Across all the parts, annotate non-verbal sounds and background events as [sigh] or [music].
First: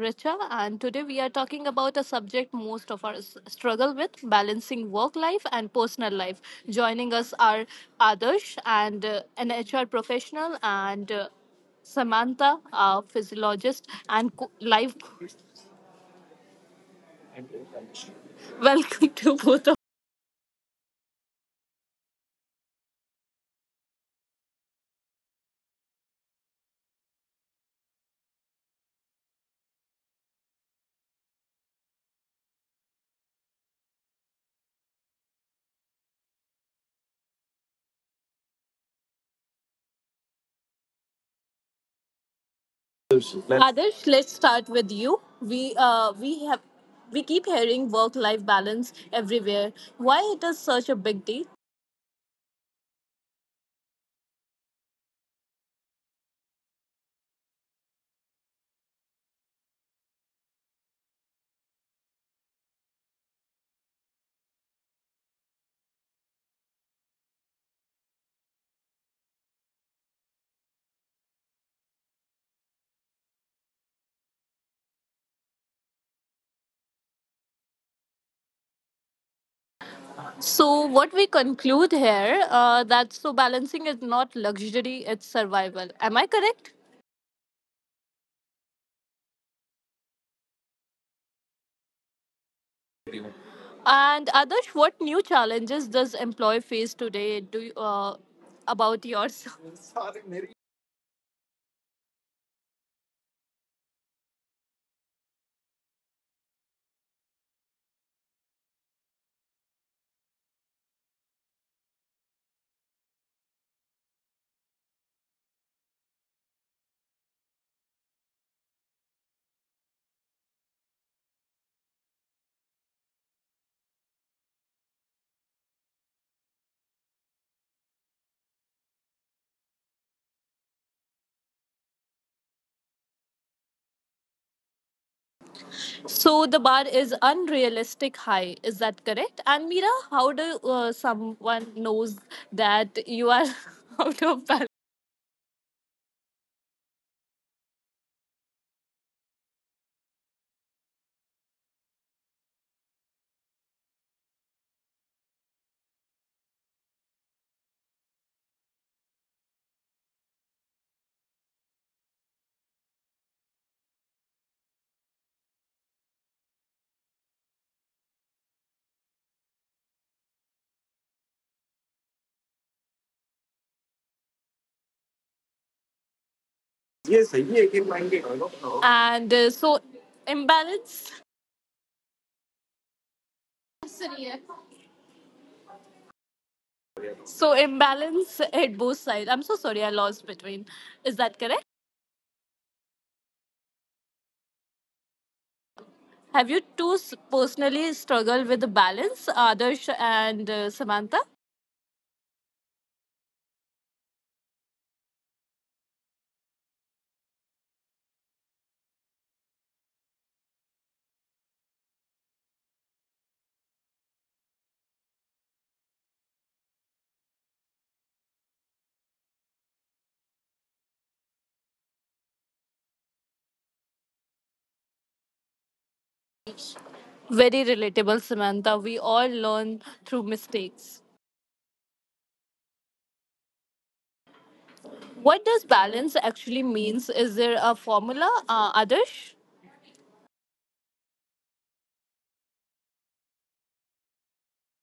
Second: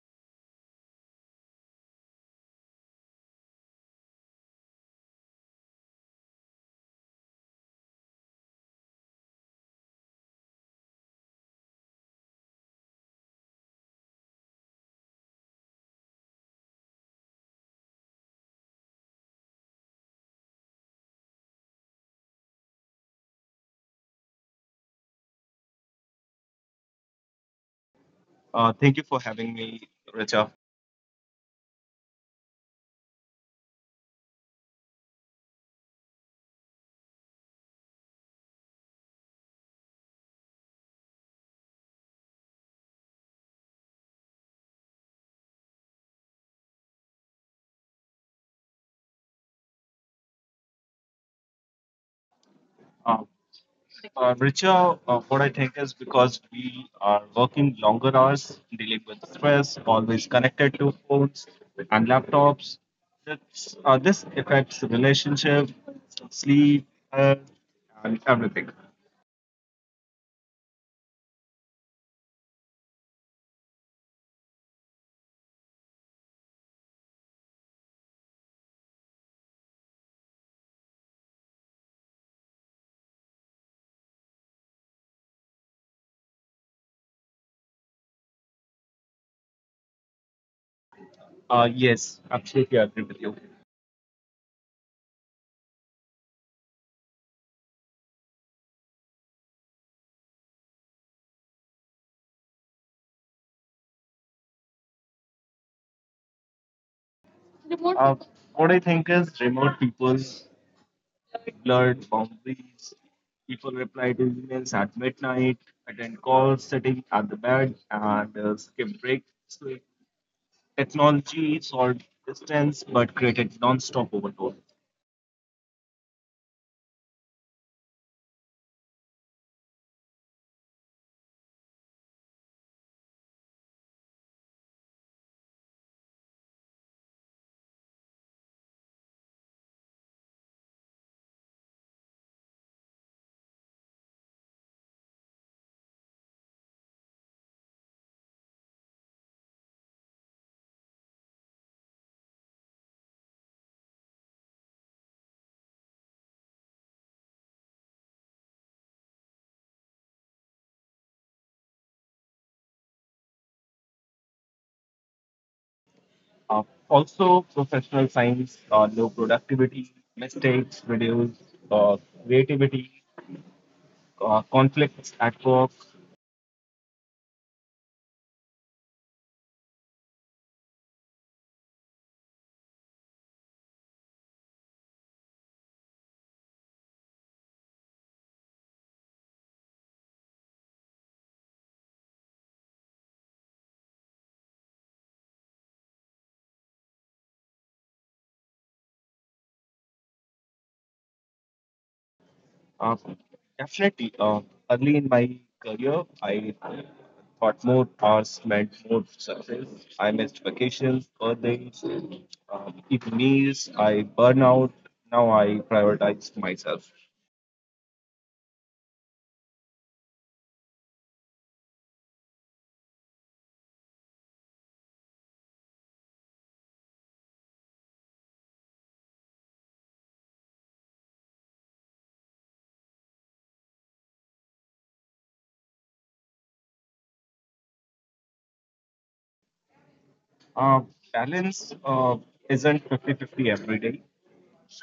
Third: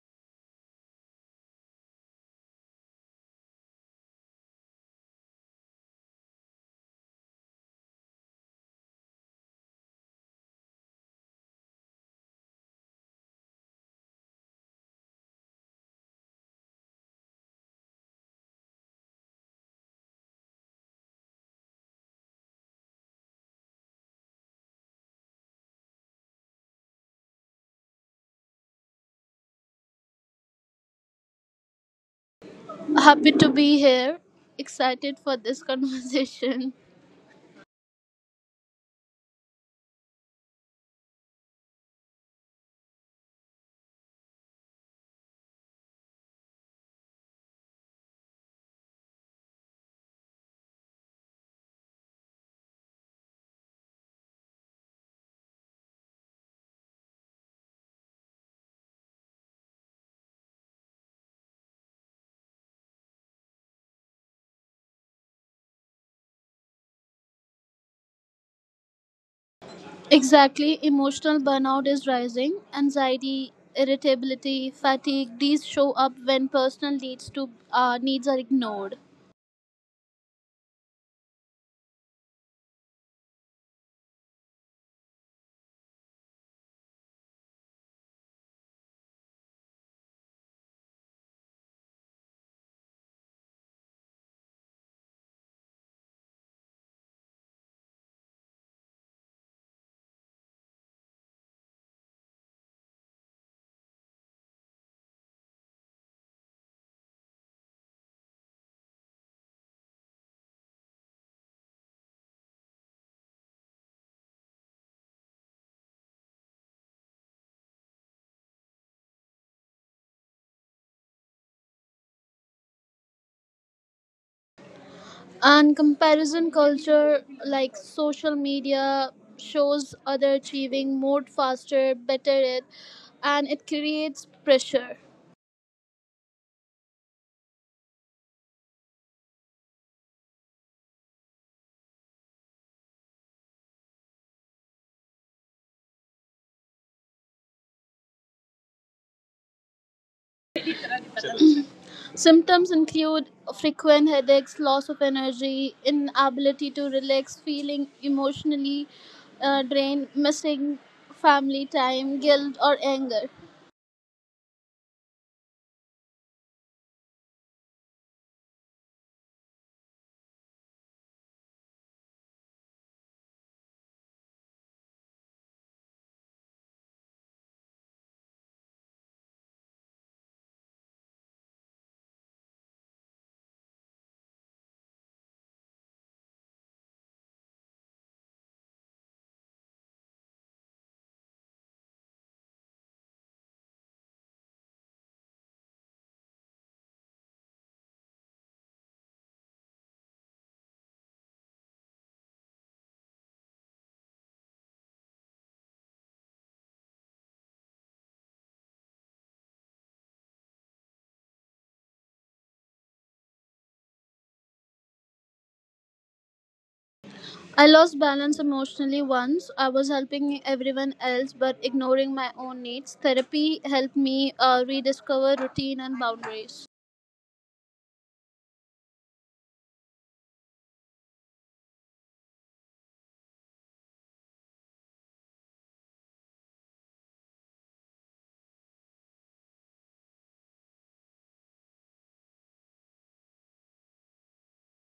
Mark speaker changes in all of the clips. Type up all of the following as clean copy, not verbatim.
Speaker 1: Richa, and today we are talking about a subject most of us struggle with: balancing work life and personal life. Joining us are Adarsh, and an HR professional, and Samantha, a physiologist and life. [laughs] Welcome to both.
Speaker 2: Thank you for having me, Richa.
Speaker 3: Happy to be here. Excited for this [laughs] conversation.
Speaker 1: Let's Adarsh, let's start with you. We keep hearing work-life balance everywhere. Why it is such a big deal?
Speaker 2: Uh, Richa, what I think is because we are working longer hours, dealing with stress, always connected to phones and laptops. This affects relationship, sleep, health, and everything.
Speaker 3: Exactly, emotional burnout is rising. Anxiety, irritability, fatigue, these show up when personal needs are ignored.
Speaker 1: So what we conclude here, that so balancing is not luxury, it's survival. Am I correct?
Speaker 2: Yes, absolutely agree with you.
Speaker 1: And Adarsh, what new challenges does employee face today? Do you, about yours?
Speaker 2: Uh, what I think is remote people blurred boundaries. People reply to emails at midnight, attend calls sitting at the bed, and skip breaks. So technology solved distance but created non-stop overload.
Speaker 3: And comparison culture like social media shows other achieving more faster, better it creates pressure.
Speaker 1: So the bar is unrealistic high. Is that correct? And Mira, how do someone knows that you are [laughs] out of balance?
Speaker 3: Symptoms include frequent headaches, loss of energy, inability to relax, feeling emotionally drained, missing family time, guilt, or anger.
Speaker 2: Uh, Also, professional science, low productivity, mistakes, reduced uh, creativity, conflicts at work.
Speaker 1: And so imbalance imbalance at both sides. I'm so sorry, I lost between. Is that correct? Have you two personally struggled with the balance, Adarsh and Samantha?
Speaker 2: Uh, definitely. Early in my career, I thought more hours meant more success. I missed vacations, birthdays, even meals. I burn out. Now I prioritize myself.
Speaker 3: I lost balance emotionally once. I was helping everyone else but ignoring my own needs. Therapy helped me rediscover routine and boundaries.
Speaker 1: Very relatable, Samantha. We all learn through mistakes. What does balance actually means? Is there a formula, Adarsh?
Speaker 2: Uh, balance isn't 50-50 every day.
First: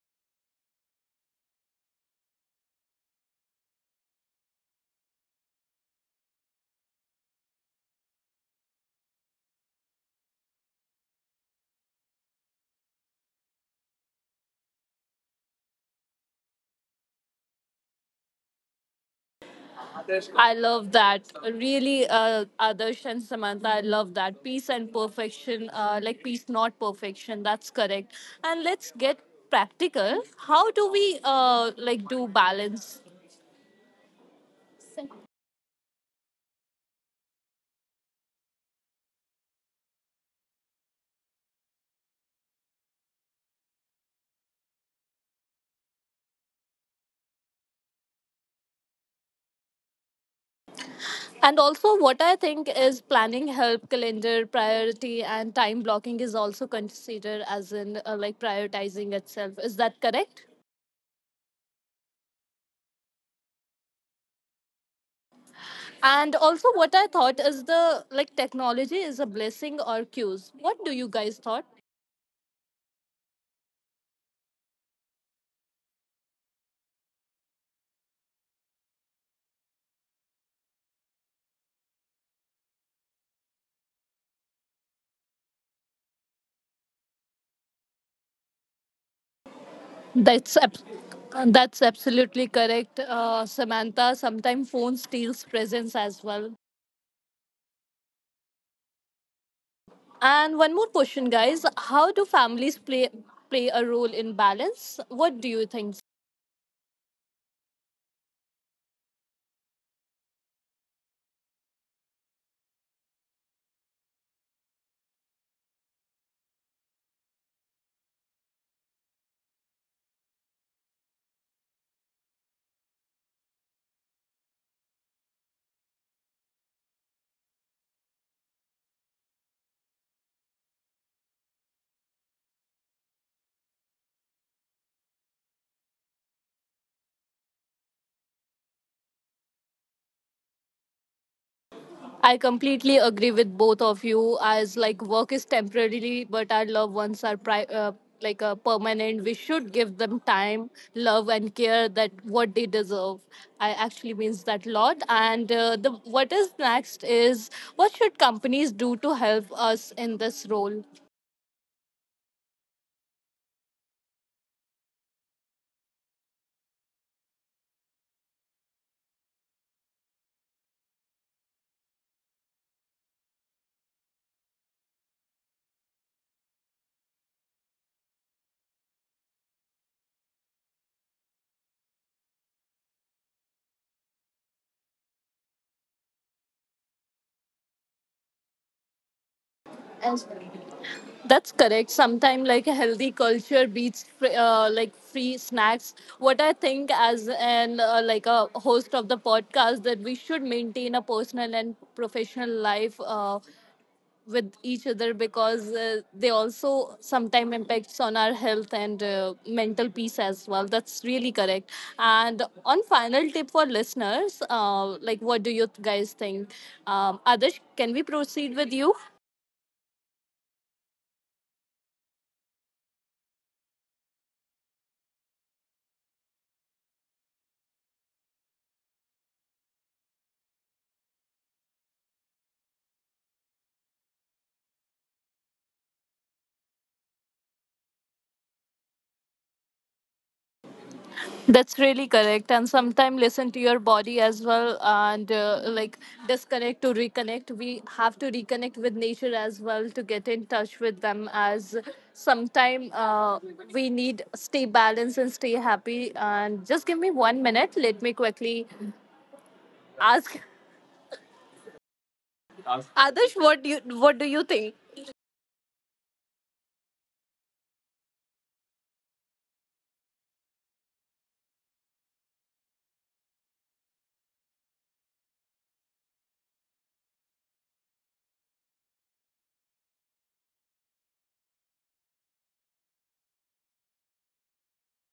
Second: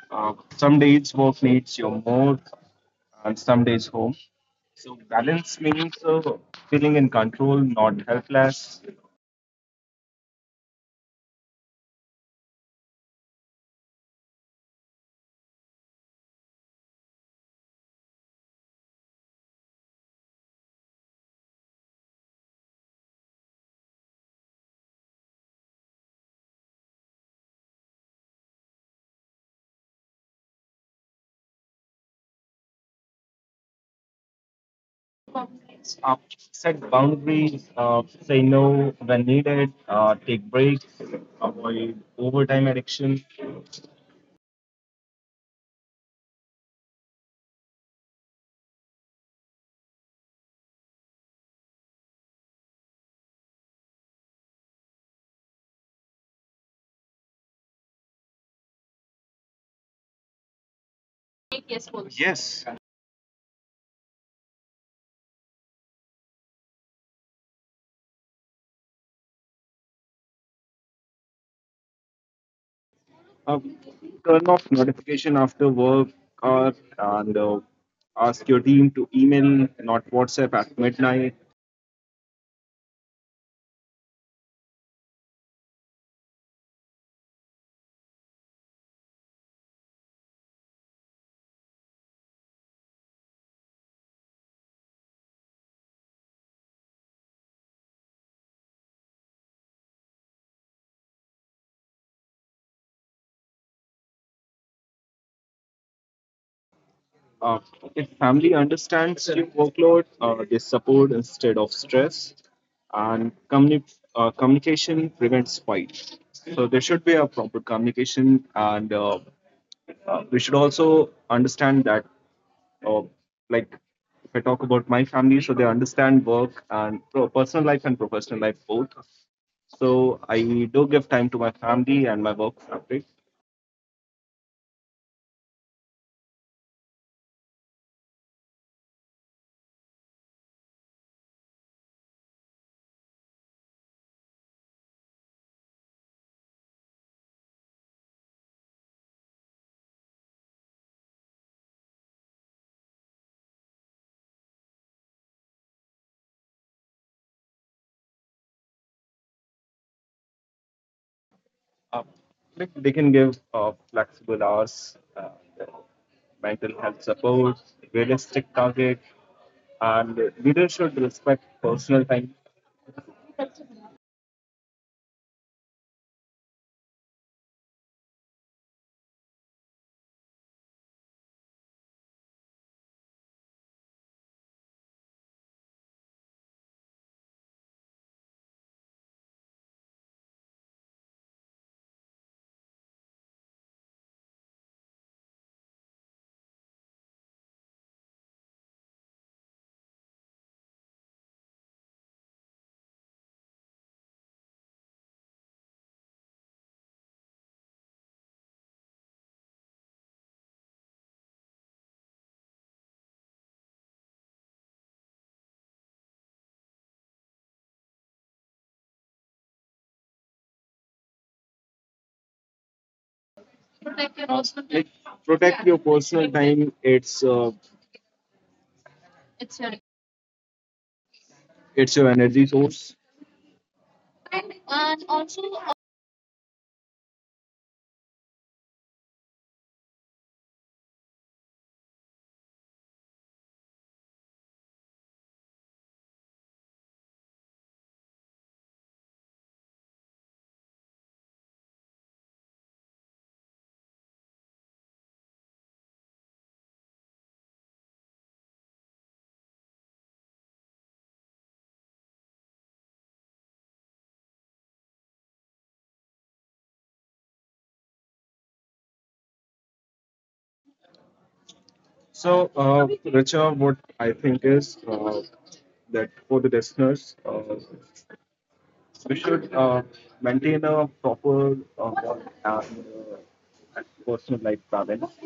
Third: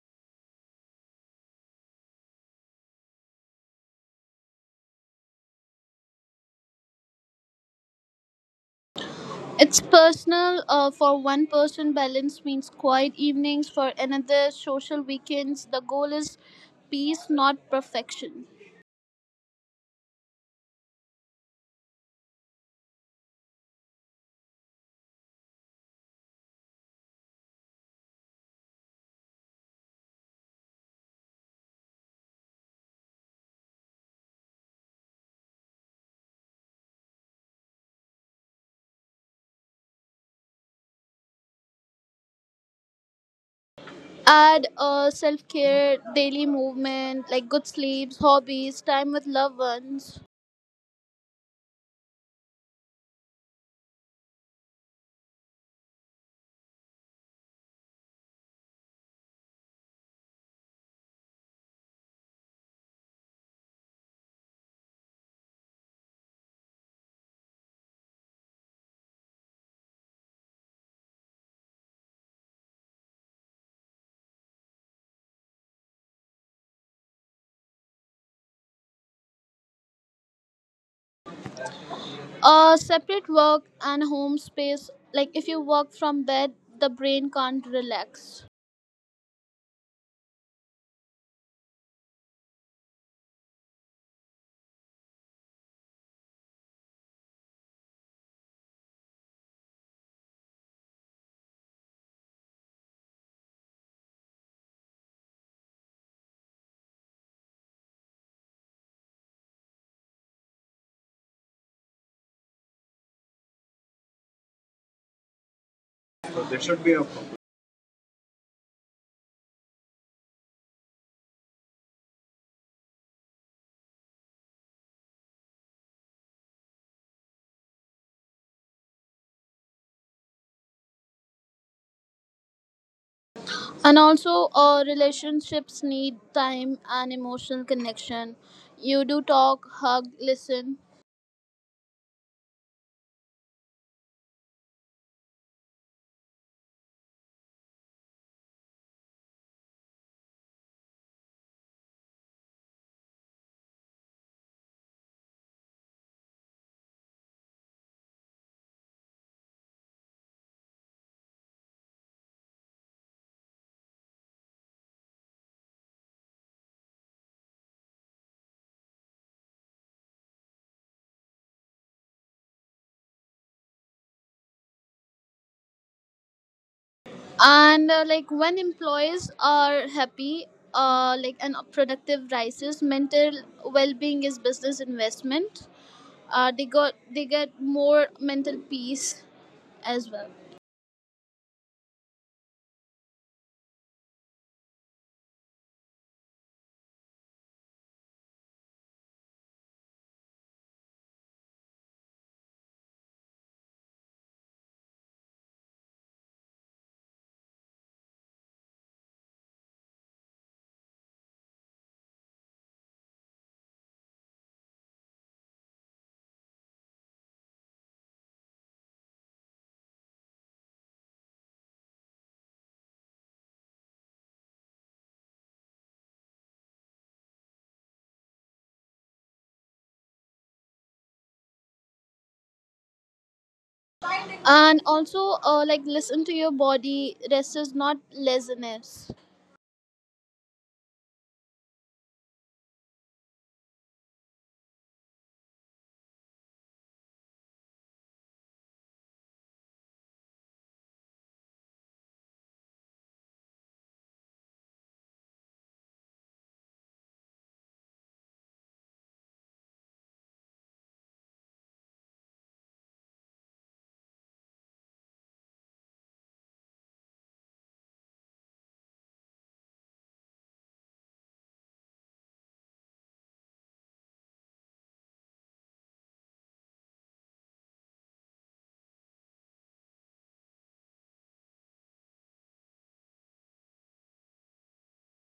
Speaker 2: Some days work needs you more, and some days home. So balance means feeling in control, not helpless.
Speaker 3: It's personal. For one person, balance means quiet evenings. For another, social weekends. The goal is peace, not perfection.
Speaker 1: I love that. Really, Adarsh and Samantha, I love that. Peace and perfection, like peace, not perfection. That's correct. And let's get practical. How do we like do balance?
Speaker 2: Uh, Set boundaries, say no when needed, take breaks, avoid overtime addiction.
Speaker 3: Add self-care, daily movement, like good sleeps, hobbies, time with loved ones.
Speaker 1: And also, what I think is planning help, calendar, priority, and time blocking is also considered as in, like prioritizing itself. Is that correct?
Speaker 2: Yes.
Speaker 1: And also, what I thought is the like technology is a blessing or cues. What do you guys thought?
Speaker 2: Uh, Turn off notification after work or and ask your team to email, not WhatsApp at midnight.
Speaker 3: Separate work and home space, like if you work from bed, the brain can't relax.
Speaker 1: That's ab- that's absolutely correct, Samantha. Sometimes phone steals presence as well. And one more question, guys: how do families play a role in balance? What do you think?
Speaker 2: Uh, if family understands your workload, they support instead of stress, and communication prevents fight.
Speaker 3: So there
Speaker 2: So there
Speaker 3: should be
Speaker 2: should
Speaker 3: a
Speaker 2: be a
Speaker 3: focus.
Speaker 2: proper communication, and we should also understand that, uh, like if I talk about my family, so they understand work and personal life and professional life both. So I do give time to my family and my work fabric.
Speaker 3: And also, relationships need time and emotional connection. You do talk, hug, listen.
Speaker 1: I completely agree with both of you, as like work is temporarily but our loved ones are like permanent. We should give them time, love, and care, that what they deserve. I actually means that lot, and the what is next is what should companies do to help us in this role?
Speaker 2: Uh, like they can give flexible hours, mental health support, realistic target, and leaders should respect personal time.
Speaker 3: And like when employees are happy, like and productive rises, mental well-being is business investment. They get more mental peace as well.
Speaker 1: As That's correct. Sometimes, like a healthy culture beats like free snacks. What I think, as an like a host of the podcast, that we should maintain a personal and professional life with each other because they also sometimes impacts on our health and mental peace as well. That's really correct. And on final tip for listeners, like what do you guys think? Adarsh, can we proceed with you?
Speaker 2: Uh, like protect your personal time. It's your it's your energy source. And
Speaker 3: And
Speaker 2: and
Speaker 3: also
Speaker 2: also,
Speaker 3: uh,
Speaker 2: uh,
Speaker 3: like listen to your body, rest is not laziness.
Speaker 1: That's really correct. And sometimes listen to your body as well and, like disconnect to reconnect. We have to reconnect with nature as well to get in touch with them, as sometime we need stay balanced and stay happy. And just give me one minute. Let me quickly ask Ask. Adarsh, what do you think?
Speaker 2: So, Richa, what I think is that for the listeners, we should maintain a proper work and and personal life balance.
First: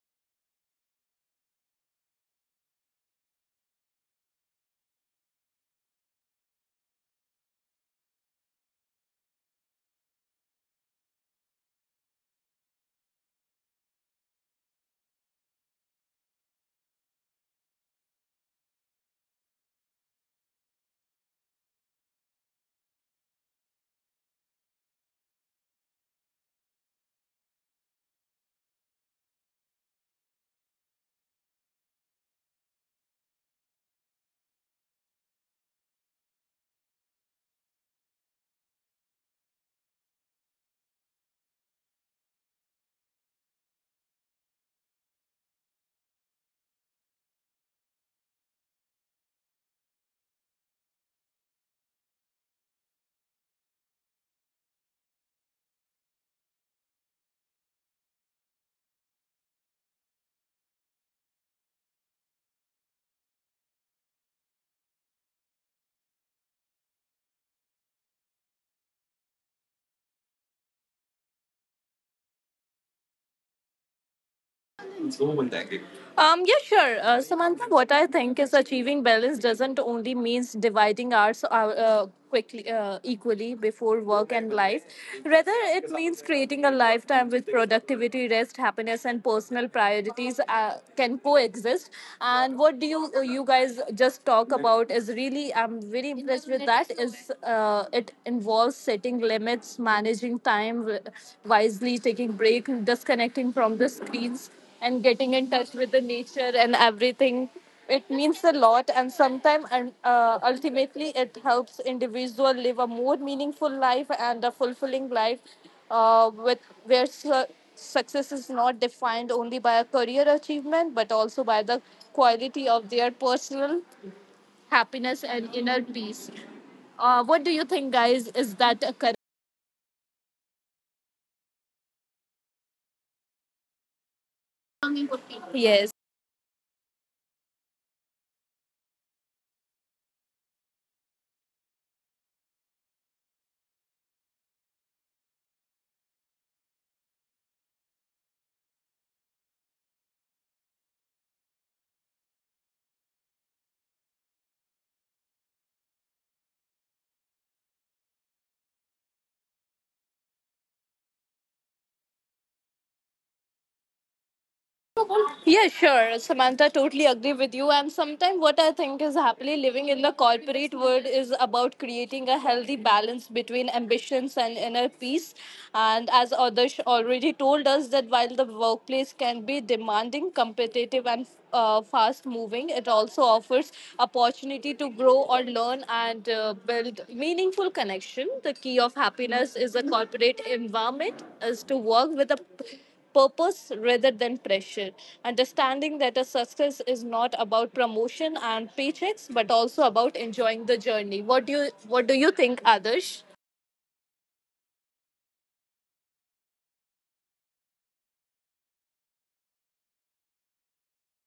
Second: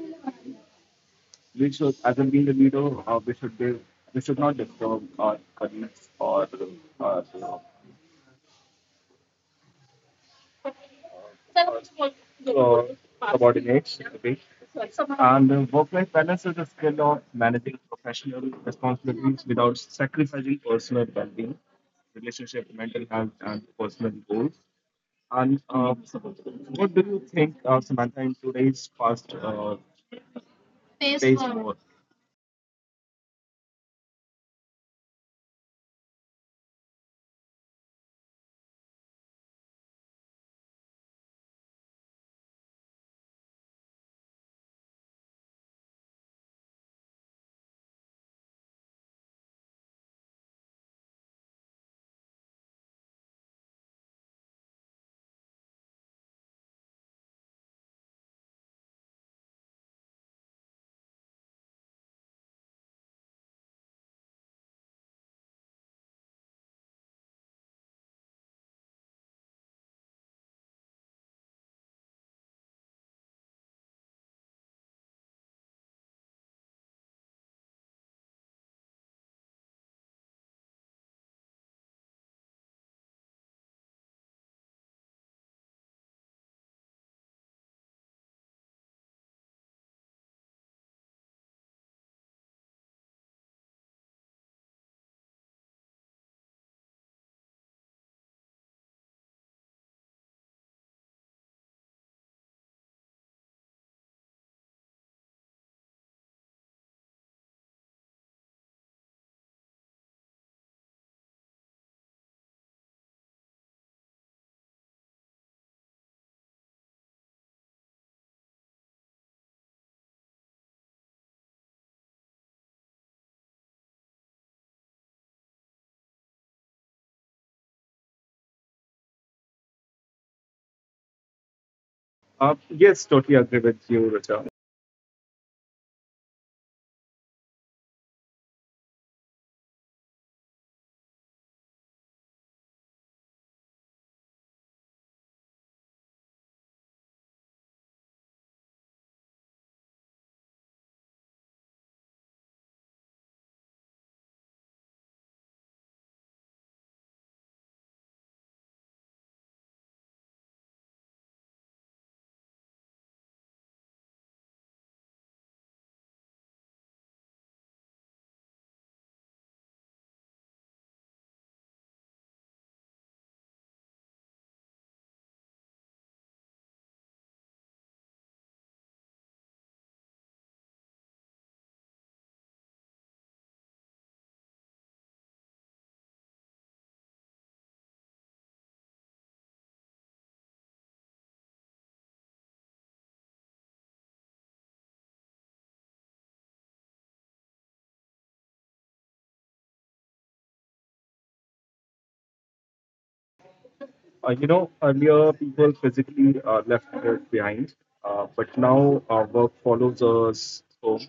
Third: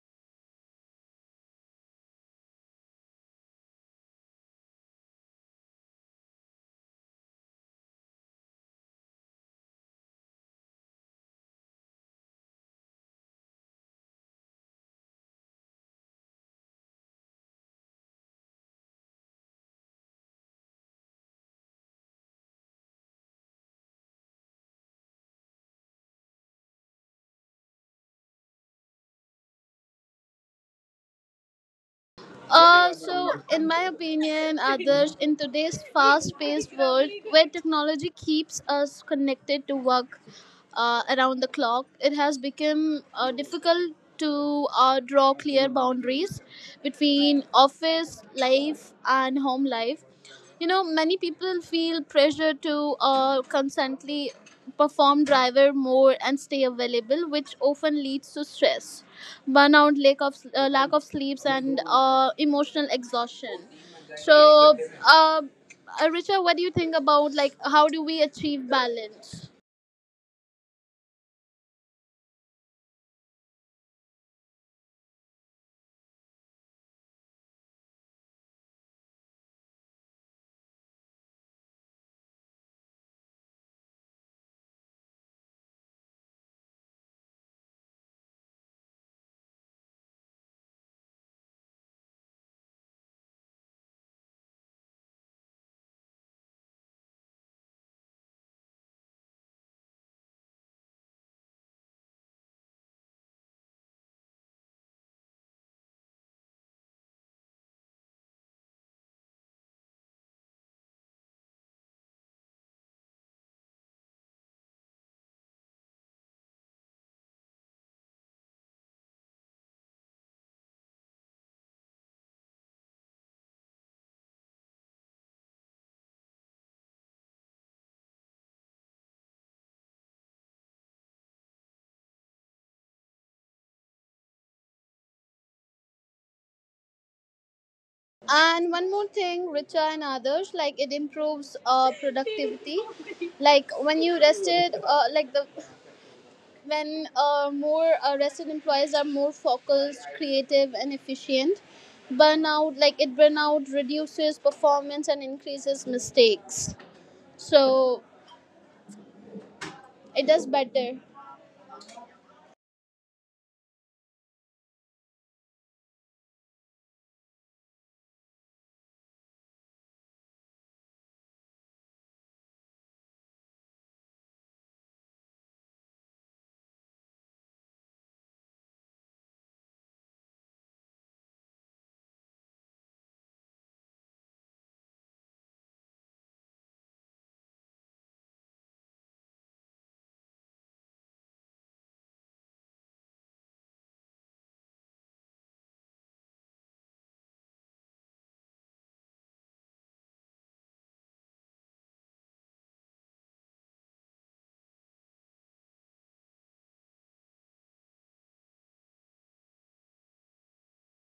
Speaker 2: We should, as a being a leader, we should not disturb our colleagues or our uh, subordinates. Okay? And work-life balance is a skill of managing professional responsibilities without sacrificing personal well-being, relationship, mental health, and personal goals. And what do you think, Samantha, in today's fast face paced forward world?
Speaker 3: So in my opinion others, in today's fast-paced world where technology keeps us connected to work around the clock, it has become difficult to draw clear boundaries between office life and home life. You know, many people feel pressure to constantly perform, driver more, and stay available, which often leads to stress, burnout, lack of sleeps, and emotional exhaustion. So uh, Richard, what do you think about like how do we achieve balance?
Speaker 1: So yeah, sure. Samantha, what I think is achieving balance doesn't only means dividing hours, quickly, equally before work and life. Rather, it means creating a lifetime with productivity, rest, happiness, and personal priorities, can coexist. And what do you, you guys just talk about is really I'm very impressed with that. Is, it involves setting limits, managing time wisely, taking break, disconnecting from the screens, and getting in touch with the nature and everything. It means a lot. And sometimes and ultimately it helps individual live a more meaningful life and a fulfilling life, with where success is not defined only by a career achievement but also by the quality of their personal happiness and inner peace. What do you think, guys? Is that a correct?
Speaker 2: Yes, totally agree with you, Richa.
Speaker 1: Yes.
Speaker 3: And one more thing, Richa and others, like it improves productivity. Like when you rested, like the when more arrested employees are more focused, creative, and efficient. Burnout, like it burnout, reduces performance and increases mistakes. So it does better.
Speaker 1: Yeah, sure, Samantha. Totally agree with you. And sometimes what I think is happily living in the corporate world is about creating a healthy balance between ambitions and inner peace. And as Adarsh already told us, that while the workplace can be demanding, competitive, and, fast moving, it also offers opportunity to grow or learn and, build meaningful connection. The key of happiness is a corporate environment is to work with a purpose rather than pressure. Understanding that a success is not about promotion and paychecks, but also about enjoying the journey. What do you think, Adarsh?
Speaker 2: You know, earlier, people physically left work behind, but now our work follows us home.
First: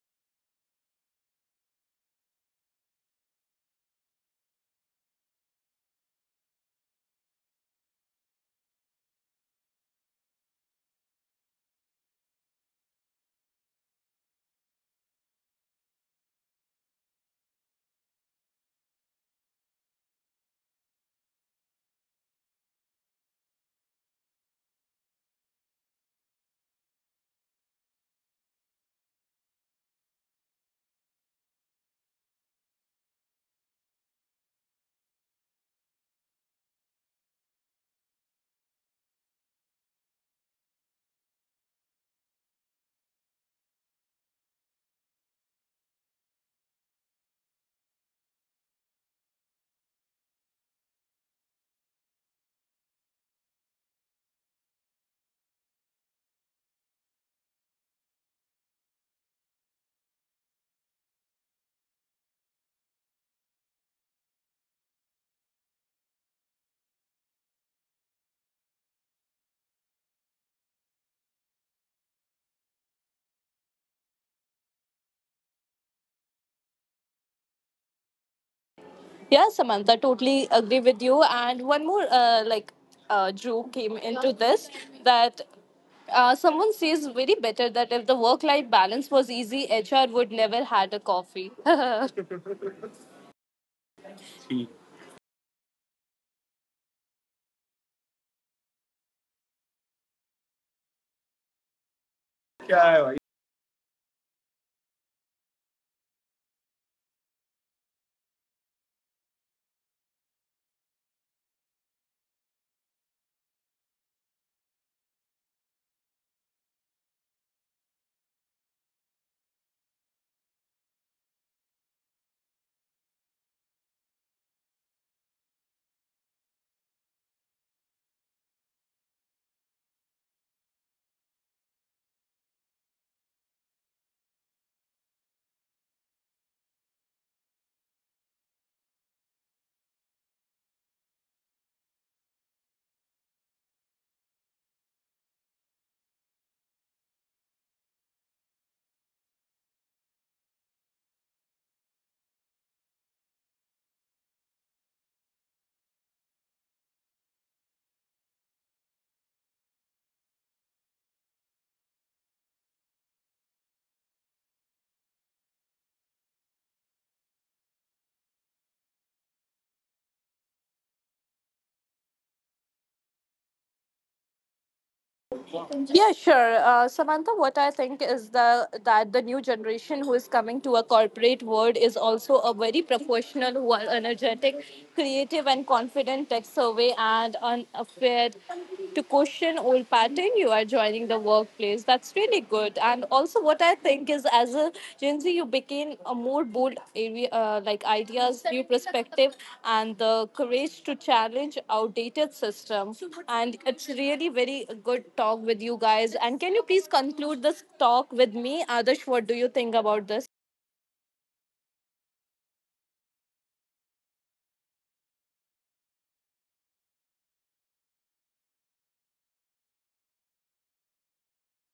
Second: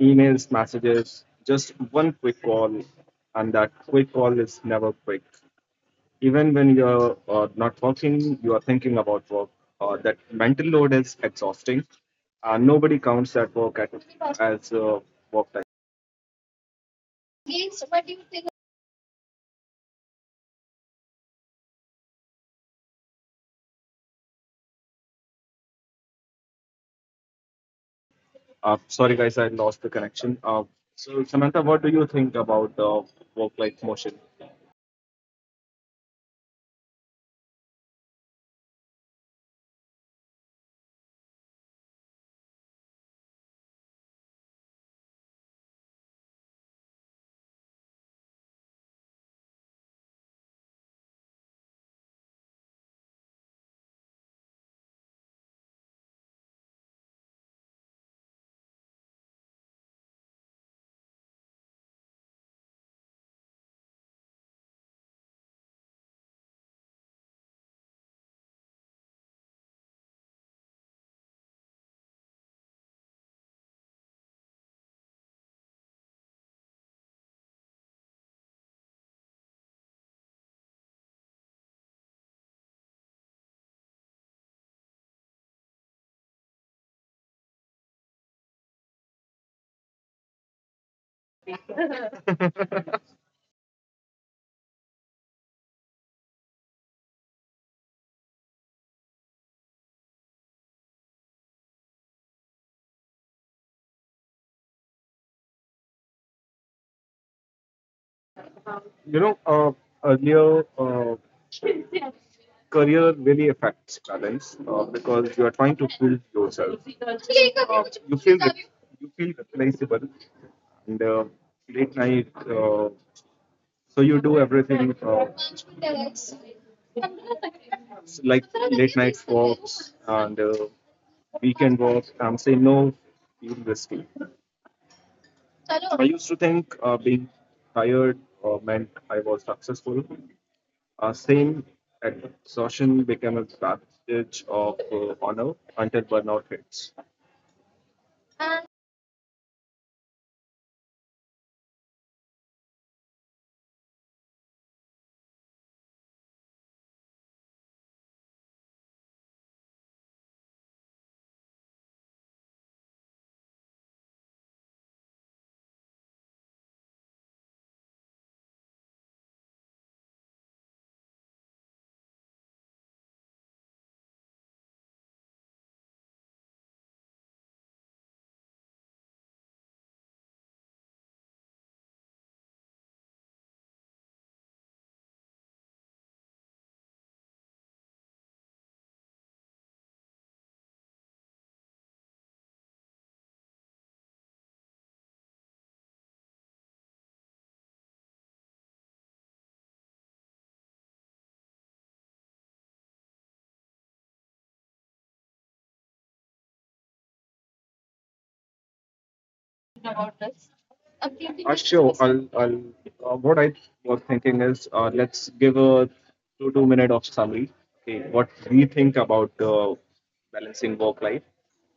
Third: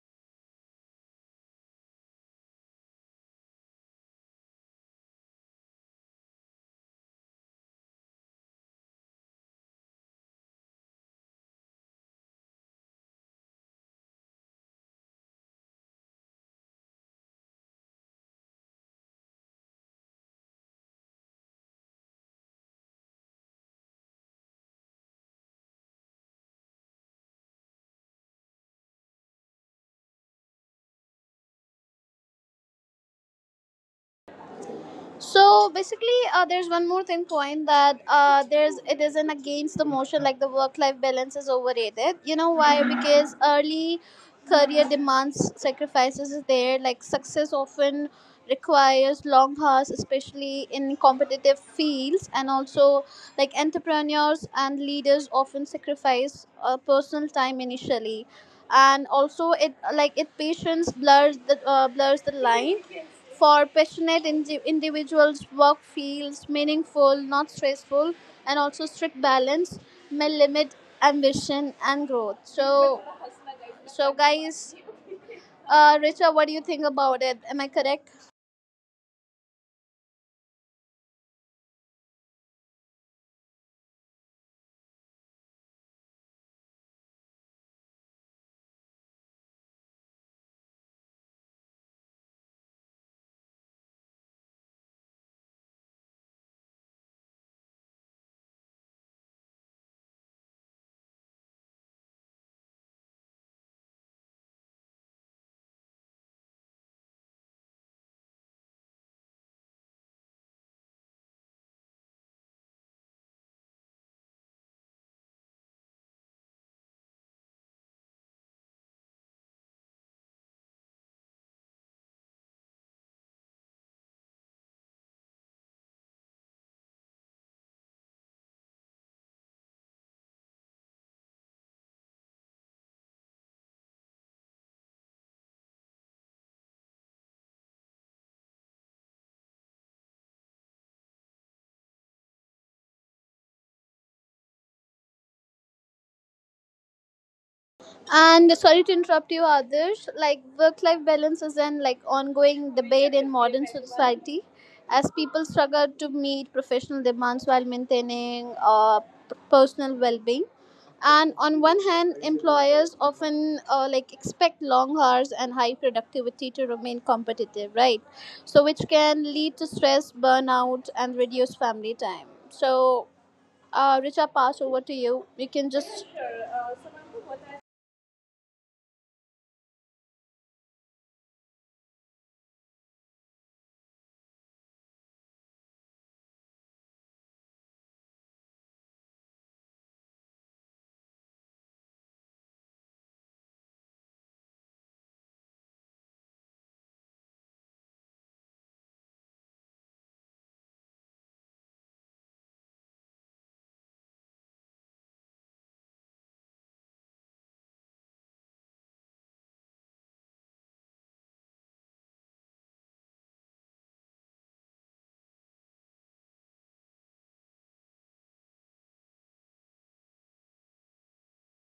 Speaker 2: Emails, messages, just one quick call, and that quick call is never quick. Even when you're not working, you are thinking about work. That mental load is exhausting. Nobody counts that work at, as work time. Sorry, guys, I lost the connection. So, Samantha, what do you think about work life motion?
Speaker 3: So basically, there's one more thing point that there's it isn't against the motion, like the work-life balance is overrated. You know why? Because early career demands sacrifices is there. Like success often requires long hours, especially in competitive fields, and also like entrepreneurs and leaders often sacrifice personal time initially, and also it like it patience blurs the line for passionate individuals, work feels meaningful, not stressful, and also strict balance may limit ambition and growth. So, guys, Richa, what do you think about it? Am I correct?
Speaker 1: Yeah, Samantha, totally agree with you. And one more, like Drew came into this that. Someone says very better that if the work-life balance was easy, HR would never had a coffee. [laughs] Yeah.
Speaker 2: You know, earlier, career really affects balance because you are trying to prove yourself. You, feel re- you feel replaceable, and late night. So you do everything s- like late night walks and weekend walks. I'm saying no, feel risky. I used to think being tired meant I was successful. Same exhaustion became a badge of honor until burnout hits.
Speaker 3: And sorry to interrupt you, others. Like work-life balance is an like ongoing debate in modern society, as people struggle to meet professional demands while maintaining personal well-being. And on one hand, employers often like expect long hours and high productivity to remain competitive, right? So which can lead to stress, burnout, and reduced family time. So, Richa, pass over to you. You can just
Speaker 1: Yeah, sure. Samantha, what I think is the that the new generation who is coming to a corporate world is also a very professional, who are energetic, creative, and confident tech survey and unafraid to question old pattern. You are joining the workplace. That's really good. And also what I think is as a gen z, you became a more bold area, like ideas, new perspective, and the courage to challenge outdated system. And it's really very good talk with you guys. And can you please conclude this talk with me, Adarsh? What do you think about
Speaker 2: About
Speaker 1: this?
Speaker 2: this. Updating sure. choices. What I was thinking is let's give a two minute of summary. Okay, what we think about balancing work life.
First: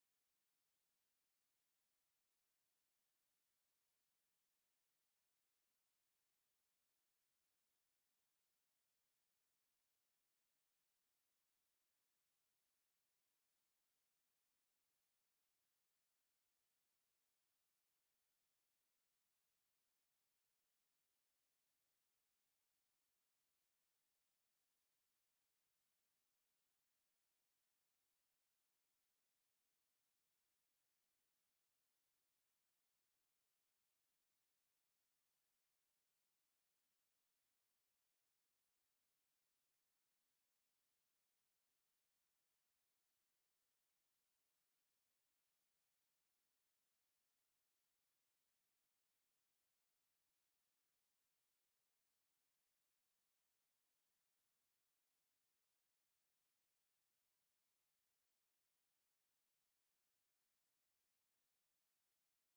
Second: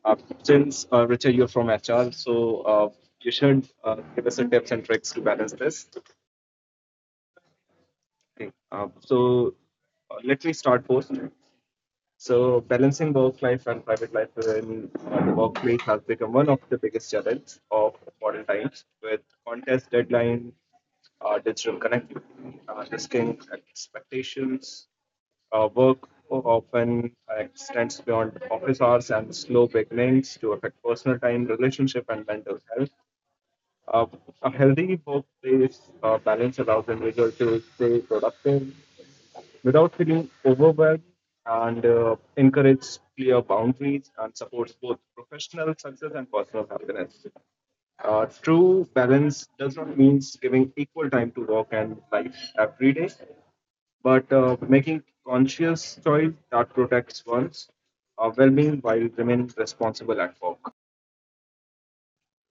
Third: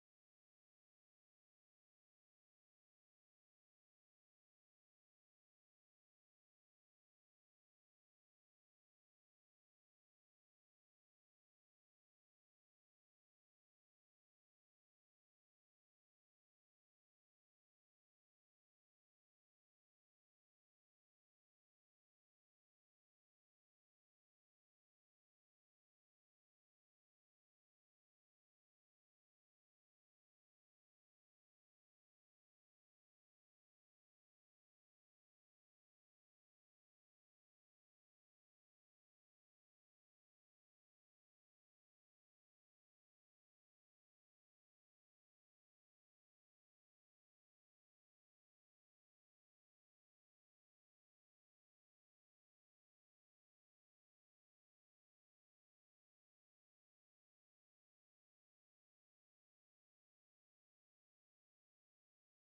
Speaker 2: Uh, since Richard, you're from HR, so uh, you should give us a tips and tricks to balance this. Okay. So let me start first. So balancing work life and private life in the workplace has become one of the biggest challenges of modern times, with contest deadline, digital connectivity, risking expectations, work often extends beyond office hours and slow beginnings to affect personal time, relationship, and mental health. Uh, a healthy workplace balance allows individuals to stay productive, without feeling overwhelmed and encourages clear boundaries and supports both professional success and personal happiness. True balance does not mean giving equal time to work and life every day, but making conscious choice that protects one's well-being while remaining responsible at work.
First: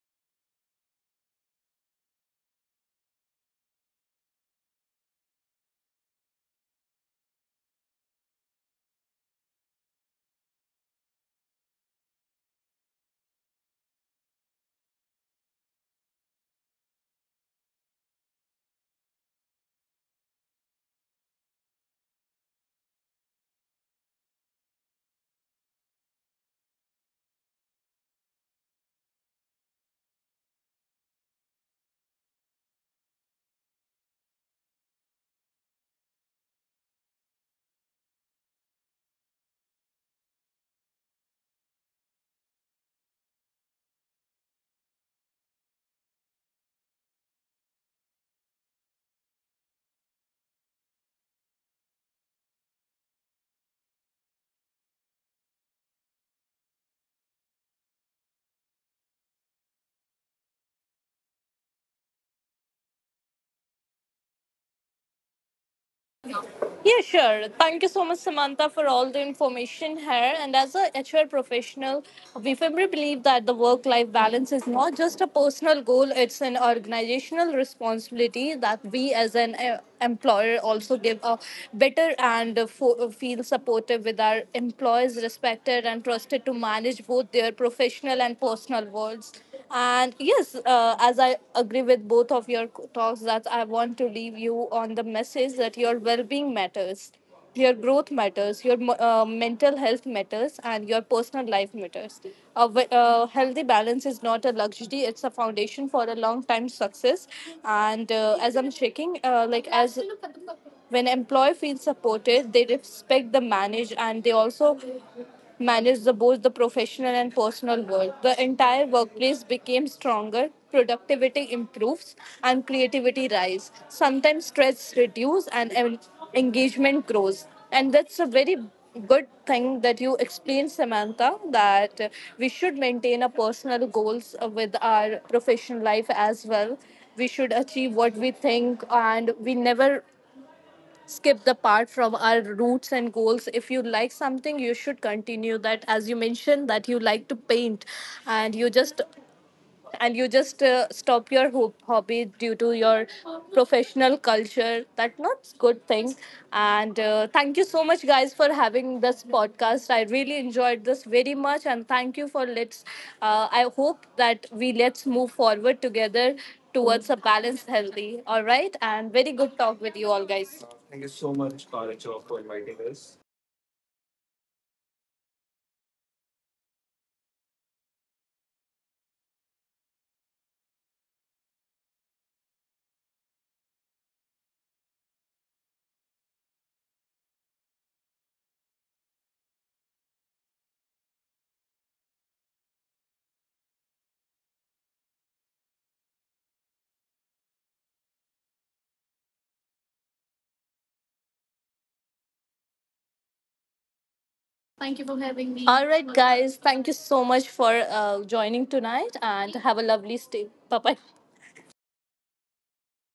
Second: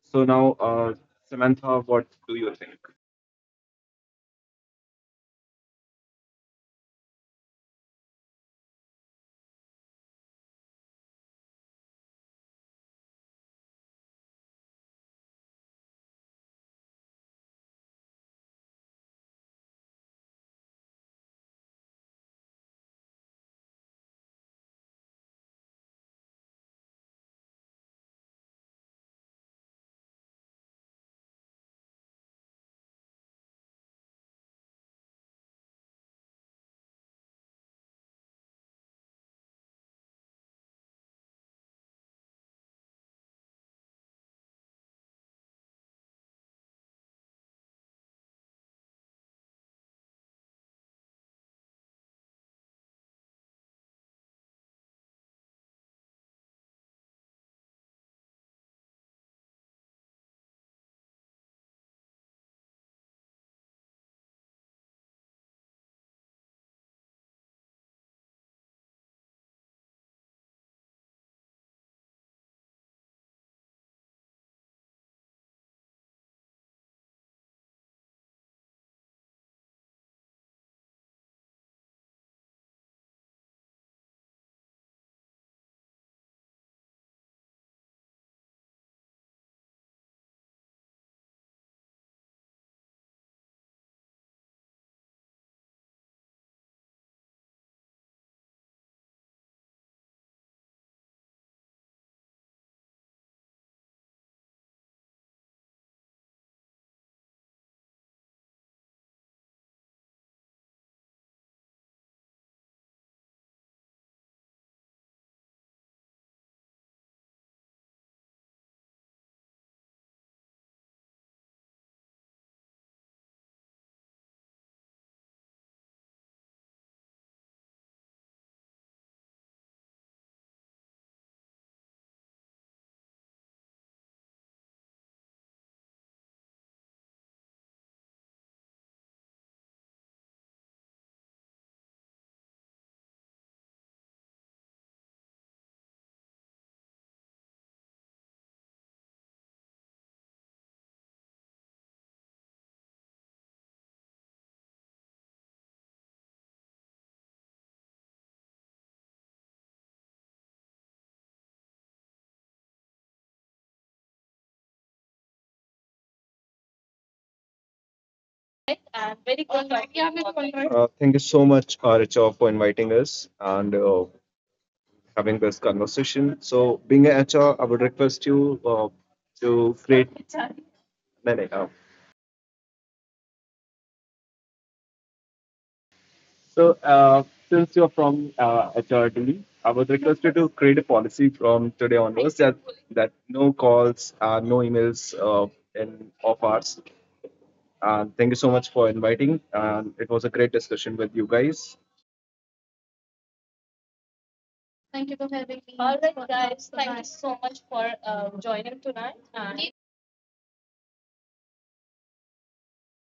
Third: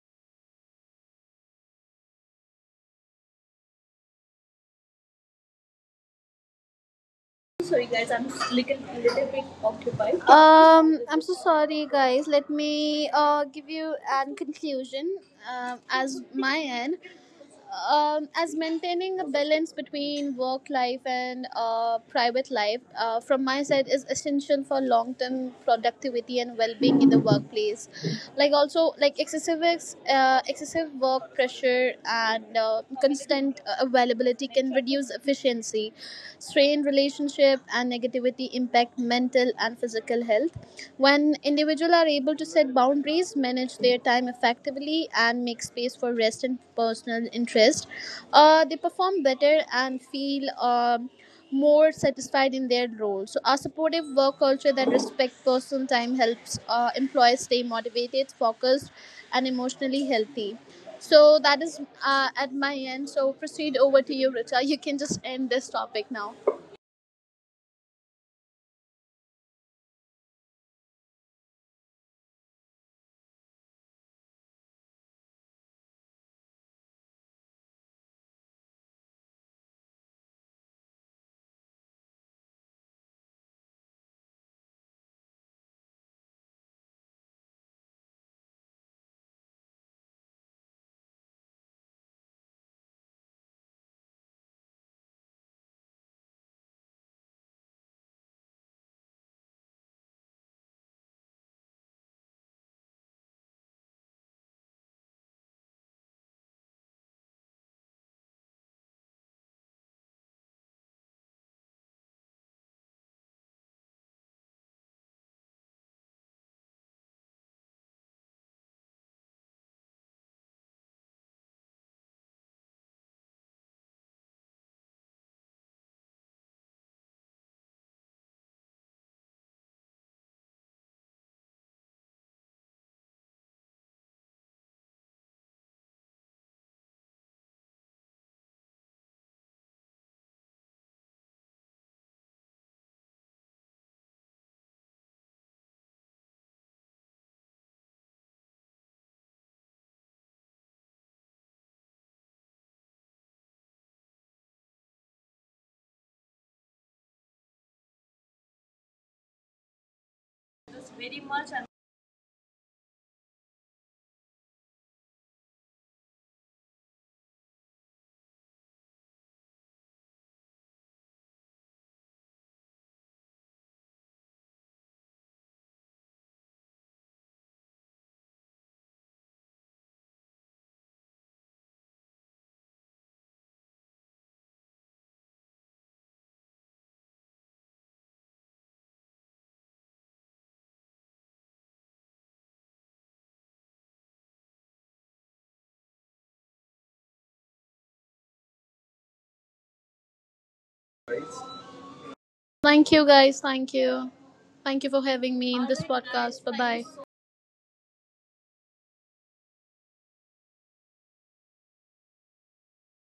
Speaker 2: So now, Samantha, what do you think?
Speaker 3: sorry guys, I'm little bit occupied. I'm so sorry, guys. Let me give you an conclusion as my end, as maintaining a balance between work life and private life from my side is essential for long term productivity and well being in the workplace. Like also like excessive work pressure and constant availability can reduce efficiency, strain relationship and negativity impact mental and physical health. When individuals are able to set boundaries, manage their time effectively, and make space for rest and personal interest, they perform better and feel more satisfied in their role. So, a supportive work culture that respects personal time helps employees stay motivated, focused, and emotionally healthy. So, that is at my end. So, proceed over to you, Richa. You can just end this topic now.
Speaker 1: Yeah, sure. Thank you so much, Samantha, for all the information here. And as a HR professional, we firmly believe that the work life balance is not just a personal goal, it's an organizational responsibility, that we as an, employer also give a better and feel supportive with our employees, respected and trusted to manage both their professional and personal worlds. And yes, as I agree with both of your talks, that I want to leave you on the message that your well being matters, your growth matters, your mental health matters, and your personal life matters. A healthy balance is not a luxury, it's a foundation for a long time success. And, as I'm checking, like as when employee feels supported, they respect the manage and they also manage the, both the professional and personal world. The entire workplace became stronger, productivity improves, and creativity rise. Sometimes stress reduces and engagement grows. And that's a very good thing that you explained, Samantha, that we should maintain a personal goals with our professional life as well. We should achieve what we think, and we never skip the part from our roots and goals. If you like something, you should continue that, as you mentioned, that you like to paint and you just stop your hobby due to your professional culture. That's not good thing. And thank you so much, guys, for having this podcast. I really enjoyed this very much. And thank you for let's, I hope that we let's move forward together towards a balanced healthy. All right, and very good talk with you all, guys. Thank you
Speaker 2: Thank you
Speaker 1: so
Speaker 2: so
Speaker 1: much,
Speaker 2: much,
Speaker 1: Paracho,
Speaker 2: Richa,
Speaker 1: for
Speaker 2: for
Speaker 1: inviting
Speaker 2: inviting
Speaker 1: us.
Speaker 2: us. And having this conversation. So, being a HR, I would request you to create. No, no, no. So, since you're from HRD, I would request you to create a policy from today onwards that no calls, no emails in off hours. And thank you so much for inviting. And it was a great discussion with you guys.
Speaker 3: Thank you guys. Thank you. Thank you
Speaker 1: Thank
Speaker 3: for
Speaker 1: you
Speaker 2: Thank you
Speaker 1: for
Speaker 2: for
Speaker 3: having
Speaker 1: having
Speaker 3: me
Speaker 2: having
Speaker 1: me.
Speaker 3: in
Speaker 2: me.
Speaker 3: this
Speaker 1: All
Speaker 2: All
Speaker 1: right,
Speaker 2: right.
Speaker 3: podcast.
Speaker 1: guys.
Speaker 3: Bye
Speaker 1: Thank you
Speaker 3: bye.
Speaker 1: so much for joining tonight and have a lovely stay. Bye bye.